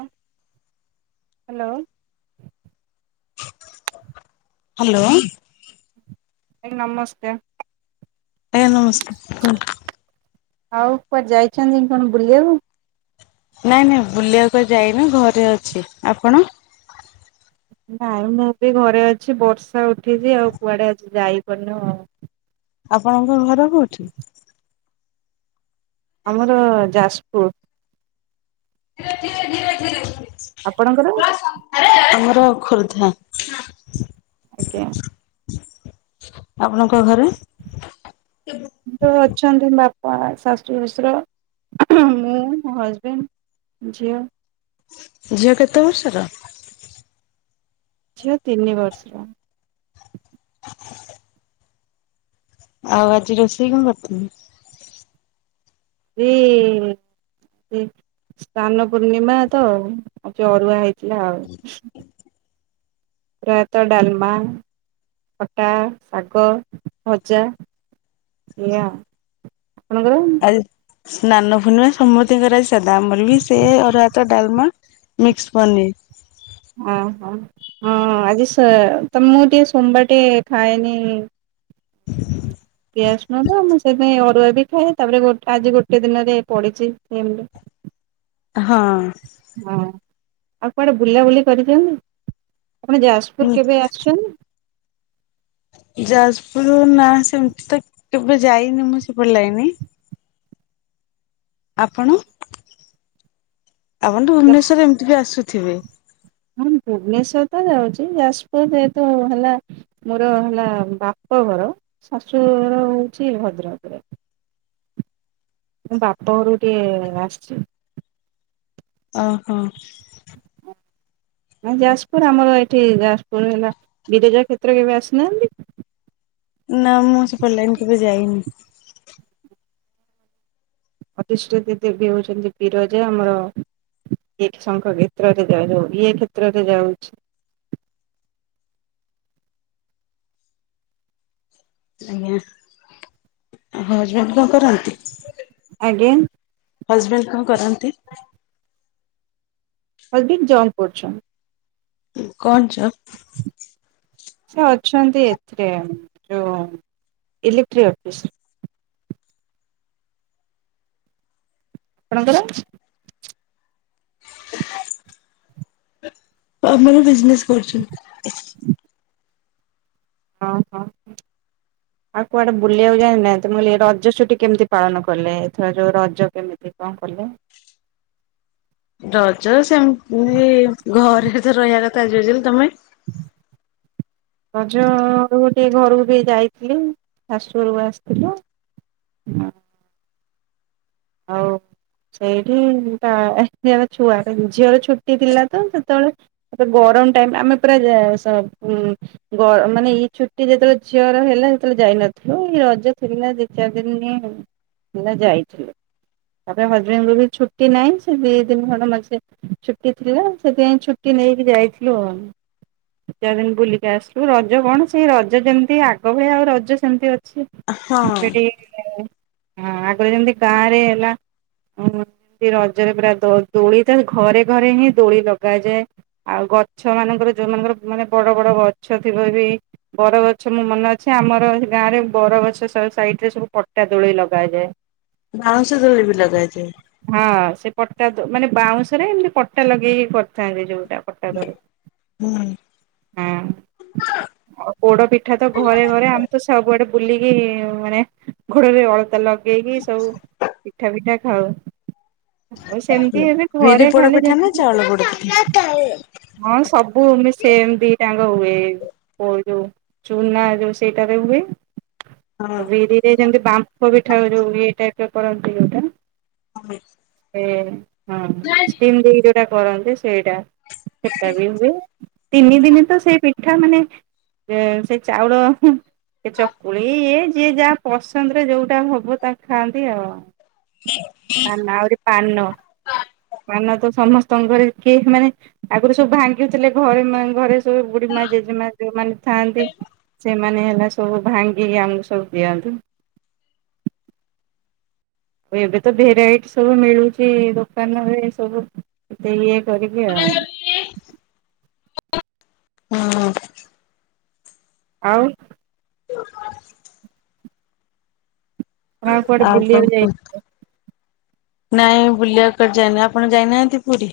ଉଁ, hello. Hello. ଭାଇ ନମସ୍କାର। ନମସ୍କାର, କୁହନ୍ତୁ? ଆଉ କୁଆଡେ ଯାଇଛନ୍ତି କଣ ବୁଲିବାକୁୁ? ନାଇଁ ନାଇଁ ବୁଲିଆକୁ କୁଆଡେ ଯାଇନି ଘରେ ଅଛି, ଆପଣ? ନାଇଁ ମୁଁ ବି ଘରେ ଅଛି ବର୍ଷା ଉଠିଛି ଆଉ କୁଆଡ଼େ ଆଜି ଯାଇପାରୁନୁ ଆଉ। ଆପଣଙ୍କ ଘର କୋଉଠି? ଆମର ଯାଜପୁର। ଧୀରେ ଧୀରେ ଧୀରେ ଧୀରେ। ଆପଣଙ୍କର? ଆମର ଖୋର୍ଦ୍ଧା। ଆଜ୍ଞା। ଆପଣଙ୍କ ଘରେ? ଯୋଉ ଅଛନ୍ତି ବାପା, ଶାଶୁ, ଶ୍ୱଶୁର, ମୁଁ, ମୋ ହଜବେଣ୍ଡ। ଝିଅ। ଝିଅ କେତେ ବର୍ଷର? ଝିଅ ତିନି ବର୍ଷର। [inaudible] ଆଉ ଆଜି ରୋଷେଇ କଣ କରିଥିଲ? ଜି ସ୍ନାନ ପୂର୍ଣ୍ଣିମା ତ ଆଜି ଅରୁଆ ହେଇଛି। ହେଲା ଆଉ। ପ୍ରାୟତଃ ଡାଲମା, ଖଟା, ଶାଗ ଭଜା। ଏୟା, ଆପଣଙ୍କର? ଆଜି ସ୍ନାନ ପୂର୍ଣିମା ସମତିଙ୍କ ର ଆଜି ଶାଧା ଆମର ବି ସେ ଅରୁଆ ଭାତ, ଡାଲମା। ମିକ୍ସ ପନିର୍। ଓ ହୋ ହଁ ଆଜି ସୋ ତ ମୁଁ ଟିକେ ସୋମବାର ଟିକେ ଖାଏନି। ପିଆଜ ରସୁଣ ତ ମୁଁ ସେଇ ପାଇଁ ଅରୁଆ ବି ଖାଏ ତାପରେ ଗୋଟେ ଆଜି ଗୋଟେ ଦିନରେ ପଡିଛିସେମ। [inaudible] ହଁ। ହଁ, ଆଉ କୁଆଡେ ବୁଲାବୁଲି କରିଛନ୍ତି? ଆପଣ ଯାଜପୁର କେବେ ଆସିଛନ୍ତି? ଯାଜପୁର ନା ସେମତି ତ କେବେ ଯାଇନି ମୁଁ ସେପଟ ଲାଇନି। ଆପଣ? ଆପଣ ତ ଯାଜପୁର ଭୁବନେଶ୍ଵରରେ ଏମିତି ବି ଆସୁଥିବେ। ହଁ ଭୁବନେଶ୍ଵର ତ ଯାଉଛି। ଯାଜପୁର ଏତ ହେଲା ମୋର ହେଲା ବାପଘର, ଶାଶୁଘର ହେଉଛି ଭଦ୍ରକରେ। ମୁଁ ବାପ ଘରୁକୁ ଟିକେ ଆସିଛି। ଓହୋ। [inaudible] ନାଇ ଯାଜପୁର ଆମର ଏଇଠି ଯାଜପୁର ହେଲା ବିରେଜା କ୍ଷେତ୍ର କେବେ ଆସିନାହାନ୍ତି? ନା ମୁଁ ସେପଟ ଲାଇନ୍ କେବେ ଯାଇନି। ଅଧିଷ୍ଠିତ ଦେବୀ ହଉଛନ୍ତି ବିରଜା ଆମର। ଇଏ ଶଙ୍ଖ କ୍ଷେତ୍ରରେ ଯାଉନି ଇଏ କ୍ଷେତ୍ରରେ ଯାଉଚି। ଆଜ୍ଞା। ହଜବେଣ୍ଡ କଣ କରନ୍ତି? ଆଜ୍ଞା। ହଜବେଣ୍ଡ କଣ କରନ୍ତି? ହଜବେଣ୍ଡ ଜବ୍ କରୁଛନ୍ତି। କଣ ଜବ୍? ସେ ଅଛନ୍ତି ଏଥିରେ, ଯୋଉ ଇଲେକ୍ଟ୍ରି ଅଫିସ୍ ରେ। ଆପଣଙ୍କର ଆମର ବିଜନେସ୍ କରୁଛନ୍ତି। ଅ ହଁ। ଆଉ କୁଆଡ଼େ ବୁଲିବାକୁ ଯାଇନାହାନ୍ତି? ମୁଁ କହିଲି ରଜ କେମିତି ପାଳନ କଲେ? ଏଥର ଯୋଉ ରଜ କେମିତି କଣ କଲେ? ରଜ ସେମତି, ଘରେ ତ ରହିବା କଥା ଯିଏ ଯେମିତି। ତମେ? [inaudible] ରଜ ଘର କୁ ଟିକେ ଘରକୁ ବି ଯାଇଥିଲି। ଶାଶୁ ଘରକୁ ଆସିଥିଲୁ। ହଉ। ସେଇଠି ତା [unintelligible] ଛୁଆଟେ, ଝିଅର ଛୁଟି ଥିଲା ତ ସେତେବେଳେ ଆରେ ଗରମ ଟାଇମ୍ ଆମେ ପୁରା। [unintelligible] ଗ ମାନେ, ଏଇ ଛୁଟି ଯେତେବେଳେ ଝିଅର ହେଲା ସେତେବେଳେ ଯାଇନଥିଲୁ। ଏ ରଜ ଥିଲା ଦି ଚାରି ଦିନି ଆଉ। ହେରା ଯାଇଥିଲେ। ତାପରେ ହଜବେଣ୍ଡକୁ ବି ଛୁଟି ନାହିଁ। ସେ ଦି ଦିନି ଖଣ୍ଡେ ମଝିରେ ଛୁଟି ଥିଲା, ସେଥିପାଇଁ ଛୁଟି ନେଇକି ଯାଇଥିଲୁ ଆଉ। ଦୁଇ ଚାରି ଦିନି ବୁଲିକି ଆସିଲୁ। ରଜ କଣ, ସେଇ ରଜ ଯେମିତି ଆଗ ଭଳିଆ ଆଉ ରଜ ସେମିତି ଅଛି। ହଁ [unintelligible] ହଁ ଆଗରୁ ଯେମିତି ଗାଁରେ ହେଲା ଅ ହଁ। ଏ ରଜରେ, ପୁରା ଦୋ ଦୋଳି ତ ଘରେ ଘରେ ହିଁ ଦୋଳି ଲଗାଯାଏ। ଆଉ ଗଛ ମାନଙ୍କରେ ଯୋଉମାନଙ୍କର ମାନେ ବଡ ବଡ ଗଛ ଥିବ ବି ବର ଗଛ ମୋର ମନେ ଅଛି, ଆମର ହେ ଗାଁରେ ବରଗଛ ସାଇଟ୍ ରେ ସବୁ ପଟା ଦୋଳି ଲଗାଯାଏ। ବାଉଁଶ ଦୋଳି ବି ଲଗାଯାଏ। ହଁ। ସେ ପଟା, ମାନେ ବାଉଁଶରେ ଏମିତି ପଟା ଲଗେଇକି କରିଥାନ୍ତି ଯୋଉଟା। ପଟା ଦୋଳି। ହୁଁ ହଁ। ଆଉ ପୋଡ ପିଠା ତ ଘରେ ଘରେ ଆମେ ତ ସବୁଆଡେ ବୁଲିକି ମାନେ ଗୋଡରେ ଅଳତା ଲଗ ଲଗେଇକି ସବୁ ପିଠା ପିଠା ଖାଉ। ଆଉ ସେମିତି ଏବେ ବିରି ଘରେ ଖାଲି ପୋଡପିଠା ନା ଯେମିତି ଚାଉଳ ପୋଡପିଠା? ହଁ ସବୁ ମି ସେମ୍ ଦିଟା ଆଙ୍କ ହୁଏ। ପୋଇ ଦଉ। ଚୁନା ଯୋଉ ସେଇଟାରେ ହୁଏ। ହଁ। ବିରିରେ ଯେମତି ବାମ୍ଫ ପିଠା ଯୋଉ ହୁଏ ଇଏ ଟାଇପ୍ କରନ୍ତି ଯଉଟା [unintelligible] ସେ ହଁ ଷ୍ଟିମ୍ ଦେଇ ଯୋଉଟା କରନ୍ତି ସେଇଟା। ସେଟା ବି ହୁଏ। ତିନି ଦିନି ତ ସେ ପିଠା ମାନେ ସେ ଚାଉଳ ହୁଁ। ଏ ଚକୁଳି ଇଏ ଯିଏ ଯାହା ପସନ୍ଦରେ ଯୋଉଟା ହବ ତା ଖା ନ୍ତି ଆଉ। ପାନା ଆହୁରି ପାନ। ପାନ ତ ସମସ୍ତଙ୍କ ଘରେ କିଏ ମାନେ ଆଗରୁ ସବୁ ଭାଙ୍ଗୁଥିଲେ ଘରେ ମାନେ ଘରେ ସେ ବୁଢୀମା, ଜେଜେମା ଯୋଉମାନେ ଥାଆନ୍ତି ସେମାନେ ହେଲା ସବୁ ଭାଙ୍ଗିକି ଆମକୁ ସବୁ ଦିଅନ୍ତି। ଏବେ ତ ଭେରାଇଟ୍ ସବୁ ମିଳୁଚି ଦୋକାନରେ ସବୁ। [unintelligible] କରିବି ଆଉ। ହଁ ହଁ। ଆଉ [unintelligible] ଆପଣ କୁଆଡେ ଆଉ କ ବୁଲିବାକୁ କହୁ ଯାଇ ନାଇଁ ବୁଲିବା କୁଆଡେ ଯାଏନି ଆପଣ ଯାଇନାହାନ୍ତି ପୁରୀ?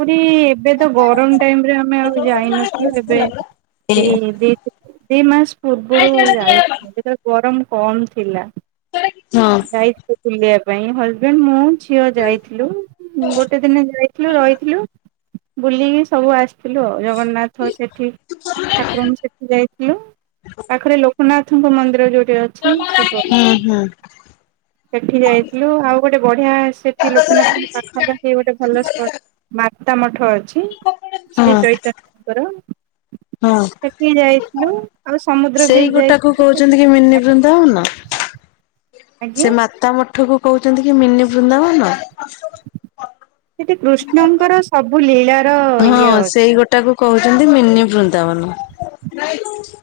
ପୁରୀ ଏବେ ତ ଗରମ ଟାଇମରେ ଆମେ ଆଉ ଯାଇନଥିଲୁ ଏବେ। ଏ ଦ ଦି ଦି ମାସ ହଁ ପୂର୍ବରୁ ହଁ ଯାଇଥିଲେ। ଗରମ କମ ଥିଲା। ହଁ। ଯାଇ ଥିଲୁ ବୁଲିବା ପାଇଁ ହଜବେଣ୍ଡ ମୁଁ ଝିଅ ଯାଇଥିଲୁ ଗୋଟେ ଦିନ ଯାଇଥିଲୁ ର ବୁଲିିକି ସବୁ ଆସ ଥିଲୁ ଆ ଜଗନ୍ନାଥ ସେଠି ଠାକୁରଙ୍କୁ ସେଠି ଯାଇଥିଲୁ ପାଖରେ ଲୋକନାଥ ଙ୍କ ମନ୍ଦିର ଯୋଉଠି ଅଛି ଶିବ ମ ସେଠି ଯାଇଥିଲୁ ଆଉ ଗୋଟେ ବଢିଆ ସେଠି ଲୋକନାଥଙ୍କ ପାଖାପାଖି ଗୋଟେ ଭଲ ସ୍ପଟ ମାତା ମଠ ଅଛି ଶ୍ରୀ ଚୈଚନ୍ୟ୍ରଙ୍କର ହଁ ସେଠି ଯାଇଥିଲୁ ଆଉ ସମୁଦ୍ର ବି ସେଇ ଯାଇ ଗୋଟାକୁ କହୁଛନ୍ତି କି ମିନି ବୃନ୍ଦାବନ। ଆଜ୍ଞା ସେ ମାତା ମ ଆଠକୁ କହୁଛନ୍ତି କି ମିନି ବୃନ୍ଦାବନ। ସେଠି କୃଷ୍ଣଙ୍କର ସବୁ ଲୀଳାର ଇଏ ହଁ ସେଇ ଅଛି। ଗୋଟାକୁ କହୁଛନ୍ତି ମିନି ବୃନ୍ଦାବନ।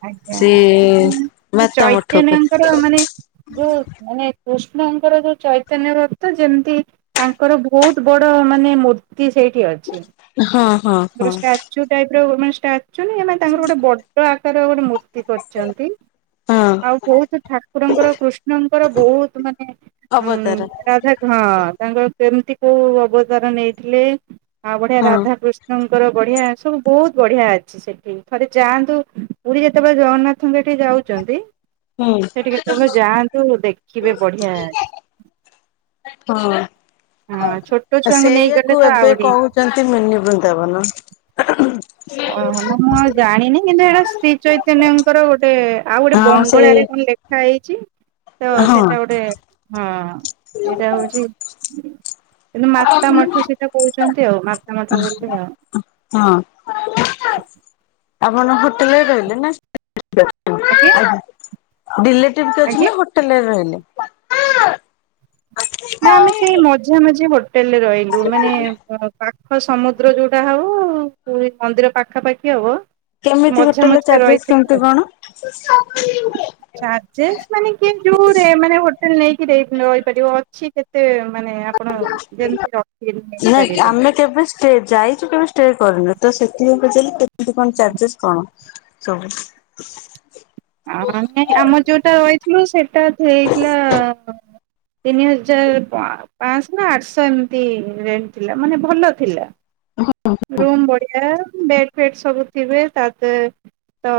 ଆଜ୍ଞା ସିଏ ମାନେ ସେ ମାତା ମୁଠକୁ ଚୈତନ୍ୟଙ୍କର ମାନେ ଯୋଉ ମାନେ କୃଷ୍ଣଙ୍କର ଯୋଉ ଚୈତନ୍ୟ ଭକ୍ତ ଯେମିତି ତାଙ୍କର ବହୁତ ବଡ ମାନେ ମୂର୍ତ୍ତି ସେଇଠି ଅଛି। ହଁ ହଁ ହଁ। ଚୁ ଟାଇପ୍ର ଓମେନଟା ଆକଚୁଆଲି ମାନେ ତାଙ୍କର ଗୋଟେ ବଡ ଆକାର ଗୋଟେ ମୂର୍ତ୍ତି କରିଛନ୍ତି। ହଁ। ଆଉ ବହୁତ ଠାକୁରଙ୍କର କୃଷ୍ଣଙ୍କର ବହୁତ ମାନେ ଉ ଅବତାର ହଁ ତାଙ୍କର କେମିତି କୋଉ ଅବତାର ନେଇଥିଲେ ଆଉ ବଢିଆ ହଁ ରାଧାକୃଷ୍ଣ ଙ୍କର ବଢିଆ ସବୁ ବହୁତ ବଢିଆ ଅଛି। ସେଠି ଥରେ ଯାଆନ୍ତୁ ପୁରୀ ଯେତେବେଳେ ଜଗନ୍ନାଥଙ୍କ ଏଠି ଯାଉଛନ୍ତି ହୁଁ। ସେଠି କେତେବେଳେ ଯାଆନ୍ତୁ ଦେଖିବେ ବଢିଆଛି। ଛୋଟ ହଁ ଛୁଆଙ୍କୁ ନେଇଗଲେ ସେଇଆକୁ ତ ଏବେ ଆହୁରି କହୁ ଯାଆନ୍ତି ମିନି ବୃନ୍ଦାବନ। ଓହ ନା ମୁଁ ଆଉ ଜାଣିନି କିନ୍ତୁ ଏଇଟା ଶ୍ରୀ ଚୈତନ୍ୟଙ୍କର ଗୋଟେ ଆଉ ଗୋଟେ ହଁ ସେଇ ବଙ୍ଗଳାରେ କଣ ଲେଖ ଖ ହେଇଛି ତ ହଁ। ସେଇଟା ଗୋଟେ ହଁ। ସେଇଟା [unintelligible] ହଉଛି କିନ୍ତୁ ମାତା ମଠ ସେଇଟା କହୁଛନ୍ତି ଆଉ ମାତା ମଠ ବୋଲି ଆଉ। ହଁ। ଆପଣ ହୋଟେଲରେ ରହିଲେ ନା ଆଜ୍ଞା? ରିଲେଟିଭ କି ଅ ଆଜ୍ଞା ନା ହୋଟେଲରେ ରହିଲେ? ନା ଆମେ ସେଇ ମଝ ମଝି ହୋଟେଲରେ ରହିଲୁ ମାନେ [unintelligible] ହ ସମୁଦ୍ର ଯୋଉଟା ହଉ ମନ୍ଦିର ପାଖାପାଖି ହବ। କେମିତି ମଝା ହୋଟେଲ ର ମଝିରେ ଚାର୍ଜେସ୍ ରହିଥିଲୁ କେମିତି ଆଉ କଣ? ମାନେ କି ଯୋଉରେ ମାନେ ହୋଟେଲ ନେଇକି ରହିପାରିବ ଅଛି କେ ଏତେ ମାନେ ଆପଣ ଯେମତି ର [unintelligible] ନାଇଁ ନେଇପାରିବେ। ଆମେ କେବେ ଷ୍ଟ ଯାଇଛୁ କେବେ ଷ୍ଟେ କରିନୁ ତ ସେଥିପାଇଁ ବିଲେ କେମତି କଣ ଚାର୍ଜେସ୍ କଣ? ସବ ଆାଇ ଆମର ଯୋଉଟା ରହିଥିଲୁ ସେଟା ହେଇଥିଲା ତିନି ହଜାର ପାଞ୍ଚଶହ ନା ଆଠଶହ ଏମିତି ରେଟ ଥିଲା ମାନେ ଭଲ ଥିଲା। ରୁମ୍ ବଢିଆ ବେଡ଼ ବେ ସବୁ ଥିବେ ତା ତ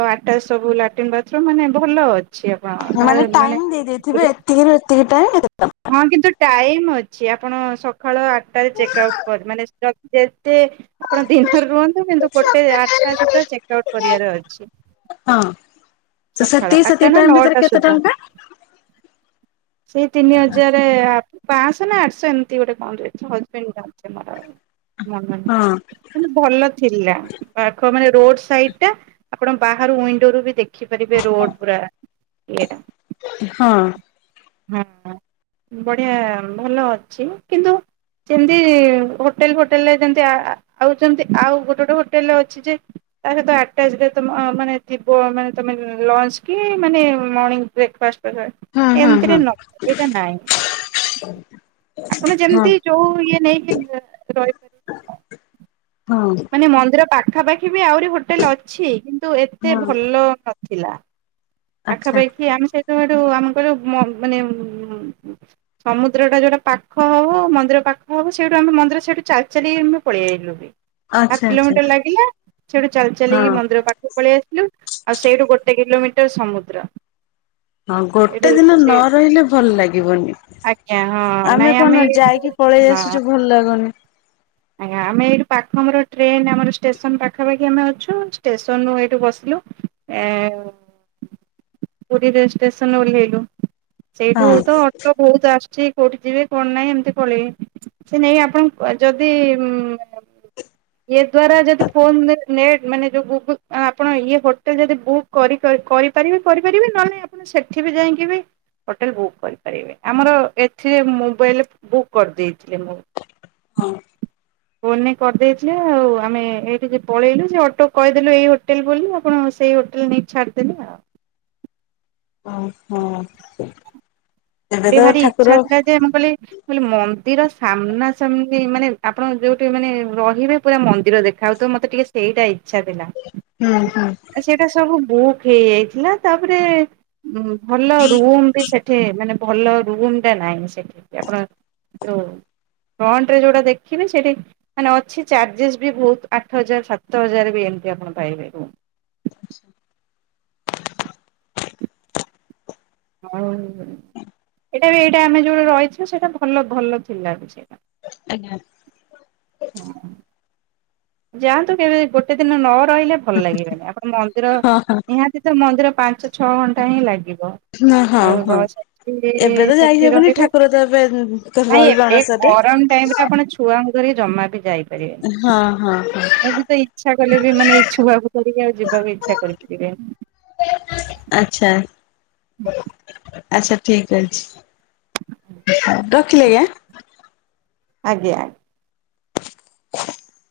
ଆଟାଚ ସବୁ ଲାଟ୍ରନ୍ ବାଥରୁମ ମାନେ ଭଲ ଅଛି ଆ ମାନେ ଟାଇମ ଦେଇେଇଥିବେ ଏତିକିରୁ ଏତିକି ଟାଇମେ ଟ ହଁ କିନ୍ତୁ ଟାଇମ ଅଛି ଆପଣ ସକାଳ ଆଠଟାରେ ଚେକ୍ ଆଉଟ୍ କର ମାନେ ଯେତେ ଆପଣ ଦିନରେ ରୁହନ୍ତୁ କିନ୍ତୁ ଗୋଟେ ଆଠଟା ସୁଦ୍ଧା ଚେକ୍ ଆଉଟ୍ କରିବାର ଅଛି। ହଁ ତ ସଖାଳ ସେତିକି ଆଠଟା ସେତିକି ନା ଟାଇମ ଭିତରେ ନଅଟା କେତେ ସୁଦ୍ଧା। ଟଙ୍କା ସେଇ ତିନି ହଜାର ଆ ପାଅଂଶ ନା ଆଠଶ ଏମିତି ଗୋଟେ ଅ ହଜବେଣ୍ଡ ଜାଣିଛନ୍ତି ଆୋର। ମନର ନାହିଁ। ହଁ କିନ୍ତୁ ଭଲ ଥିଲା। ପାଖ ମାନେ ରୋଡ୍ ସାଇଡ୍ ଟା, ଆପଣ ବାହରୁ ୱିଣ୍ଡୋ ରୁ ବି ଦେଖ ଦେଖିପାରିବେ ରୋଡ୍ ପୁରା ଇଏଟା। ହଁ। ହଁ ହଁ। ବଢ଼ିଆ ଭଲ ଅଛି କିନ୍ତୁ ସେମତି ହୋଟେଲ୍ ଫୋଟେଲ୍ ରେ ଯେମତି ଆ ଆଉ ଯେମିତି ଆଉ ଗୋଟେ ଗୋଟେ ହୋଟେଲ୍ ରେ ଅଛି ଯେ ତା ସହିତ ଆଟାଚ ରେ ମାନେ ଥିବ ମାନେ ତମେ ଲଞ୍ଚ କି ମାନେ ମର୍ଣ୍ଣିଂ ବ୍ରେକ୍ଫାଷ୍ଟ ହଁ ହଁ ହଁ ଏମିତିରେ ନ ଏଟା ନାହିଁ। ଆପଣ ହଁ ଯେମିତି ଯୋଉ ଇଏ ନେଇକି ରହିପାରିବେ। ହଁ। ମାନେ ମନ୍ଦିର ପାଖାପାଖି ବି ଆହୁରି ହୋଟେଲ୍ ଅଛି, କିନ୍ତୁ ଏତେ ହଁ ଭଲ ଥିଲା ଆଚ୍ଛା ପାଖାପାଖି ଆମେ ସେଇତ ହେଠୁ ଆମେ କହିଲୁ ମାନେ ମ ସମୁଦ୍ରଟା ଯେଉଟା ପାଖ ହେବ ମନ୍ଦିର ପାଖ ହେବ, ସେଇଠୁ ଆମେ ମନ୍ଦିର ସେଇଠୁ ଚାଲି ଚାଲି ଆମେ ପଳେଇ ଆଇଲୁ ବି। ହାପ୍ ଆଚ୍ଛା ଆଚ୍ଛା। କିଲୋମିଟର ଲାଗିଲା, ସେଠୁ ଚାଲି ଚାଲି ହଁ ମନ୍ଦିର ପାଖ ପଳେଇ ଆସିଲୁ। ଆଉ ସେଇଠୁ ଗୋଟେ କିଲୋମିଟର ସମୁଦ୍ର। ହଁ ଏଇଠୁ ଗୋଟେ ଦିନ ସେ ନ ରହିଲେ ଭଲ ଲାଗିବନି। ଆଜ୍ଞା ହଁ ଆମେ ନାଇଁ କଣ ଏଇଠୁ ଯାଇକି ପଳେଇ ହଁ ଆସୁଛୁ ଭଲ ଲାଗୁନି। ଆଜ୍ଞା ଆମେ ଏଇଠୁ ପାଖ ଆମର ଟ୍ରେନ୍ ଆମର ଷ୍ଟେସନ ପାଖାପାଖି ଆମେ ଅଛୁ। ଷ୍ଟେସନରୁ ଏଇଠୁ ବସିଲୁ। ଏ ପୁରୀ ରେ ଷ୍ଟେସନ ଓଲ୍ଲେହେଇଲୁ। ସେଇଠୁ ହଁ ତ ଅଟୋ ବୋହୁତ୍ ଆସୁଛି, କୋଉଠି ଯିବେ କଣ ନାହିଁ ଏମିତି ପଳେଇବେ, ସେ ନେଇକି ଆପଣ ଯଦି ଦି ଉଁ। ଏ ଦ୍ଵାରା ଯଦି ଫୋନ୍ ନେଟ୍ ମାନେ ଯୋଉ ଗୁଗୁଲ ଆପଣ ଇଏ ହୋଟେଲ ଯଦି ବୁକ୍ କରି କରିପାରିବେ କରିପାରିବେ, ନହଲେ ଆପଣ ସେଠି ବି ଯାଇଙ୍କି ବି ହୋଟେଲ ବୁକ୍ କରିପାରିବେ। ଆମର ଏଥିରେ ମୋବାଇଲ୍ ରେ ବୁକ୍ କରିଦେଇଥିଲି ମୁଁ। ହଁ। ଫୋନ୍ ରେ କରିଦେଇଥିଲେ, ଆଉ ଆମେ ଏଇଠି କି ପଳେଇଲୁ, ସେ ଅଟୋ କୁ କହିଦେଲୁ ଏଇ ହୋଟେଲ ବୋଲି ଆପଣ ସେଇ ରେ ନେଇ ଛାଡିଦେଲେ ଆଉ। ଓହୋ। ମୋର ଟିକେ ଭାରି ଇଚ୍ଛା ଥିଲା ଯେ, ମୁଁ କହିଲି କହିଲି ମନ୍ଦିର ସାମ୍ନାସାମ୍ନି ମାନେ ଆପଣ ଯୋଉଠି ମାନେ ରହିବେ ପୁରା ମନ୍ଦିର ଦେଖାହଉଥିବ। ମତେ ଟିକେ ସେଇଟା ଇଚ୍ଛା ଥିଲା। ହୁଁ, ହୁଁ। ସେଇଟା ସବୁ ବୁକ୍ ହେଇଯାଇଥିଲା, ତାପରେ ଭଲ ରୁମ୍ ବି ସେ ଠି, ମାନେ ଭଲ ରୁମ୍ ଟା ନାହିଁ ସେଠି ଆପଣ ଯୋଉ ଫ୍ରଣ୍ଟ ରେ ଯୋଉଟା ଦେଖିବେ ସେଇଠି ମାନେ ଅଛି ଚାର୍ଜେସ୍ ବି ବୋହୁତ୍ ଆଠ ହଜାର ସାତ ହଜାର ବି ଏମିତି ଆପଣ ପାଇବେ ରୁମ୍। ଆଉ ଏଇଟା ବି ଏଇଟା ଆମେ ଯୋଉଟା ରହିଛୁ ସେଇଟା ଭଲ ଭଲ ଥିଲା ବି ସେଇଟା। ଅଜ୍ଞା। ହଁ। ଯାଆନ୍ତୁ କେବେ ଗୋଟେ ଦିନ ନ ରହିଲେ ଭଲ ଲାଗିବନି, ଆପଣ ମନ୍ଦିର ହଁ ହଁ। ନିହାତି ସେ ତ ମନ୍ଦିର ପାଞ୍ଚ ଛଅ ଘଣ୍ଟା ହିଁ ଲାଗିବ। ହଁ ହଁ ଆଉ ହଁ ଗ-ସେଠି, ଏବେ ତ ସେଠି ଯାଇହବନି ରହିବେ ଠାକୁର ତ ଏବେ ନାଇଁ ରହିବେ ଏବେ ଅଣସରରେ। ଗରମ ଟାଇମ୍ ରେ ଆପଣ ଛୁଆଙ୍କୁ ଧରିକି ଜମା ବି ଯାଇପାରିବେନି। ହଁ, ହଁ, ହଁ। ମୁଁ ବି ତ ଇଚ୍ଛା କଲେ ବି ମାନେ ଏ ଛୁଆକୁ ଧରିକି ଆଉ ଯିବାକୁ ବି ଇଚ୍ଛା କରିପାରିବିନି। ଆଛା। [inaudible] ଆଚ୍ଛା ଠିକ୍ ଅଛି ରଖିଲି ଆଜ୍ଞା। ଆଜ୍ଞା। [inaudible]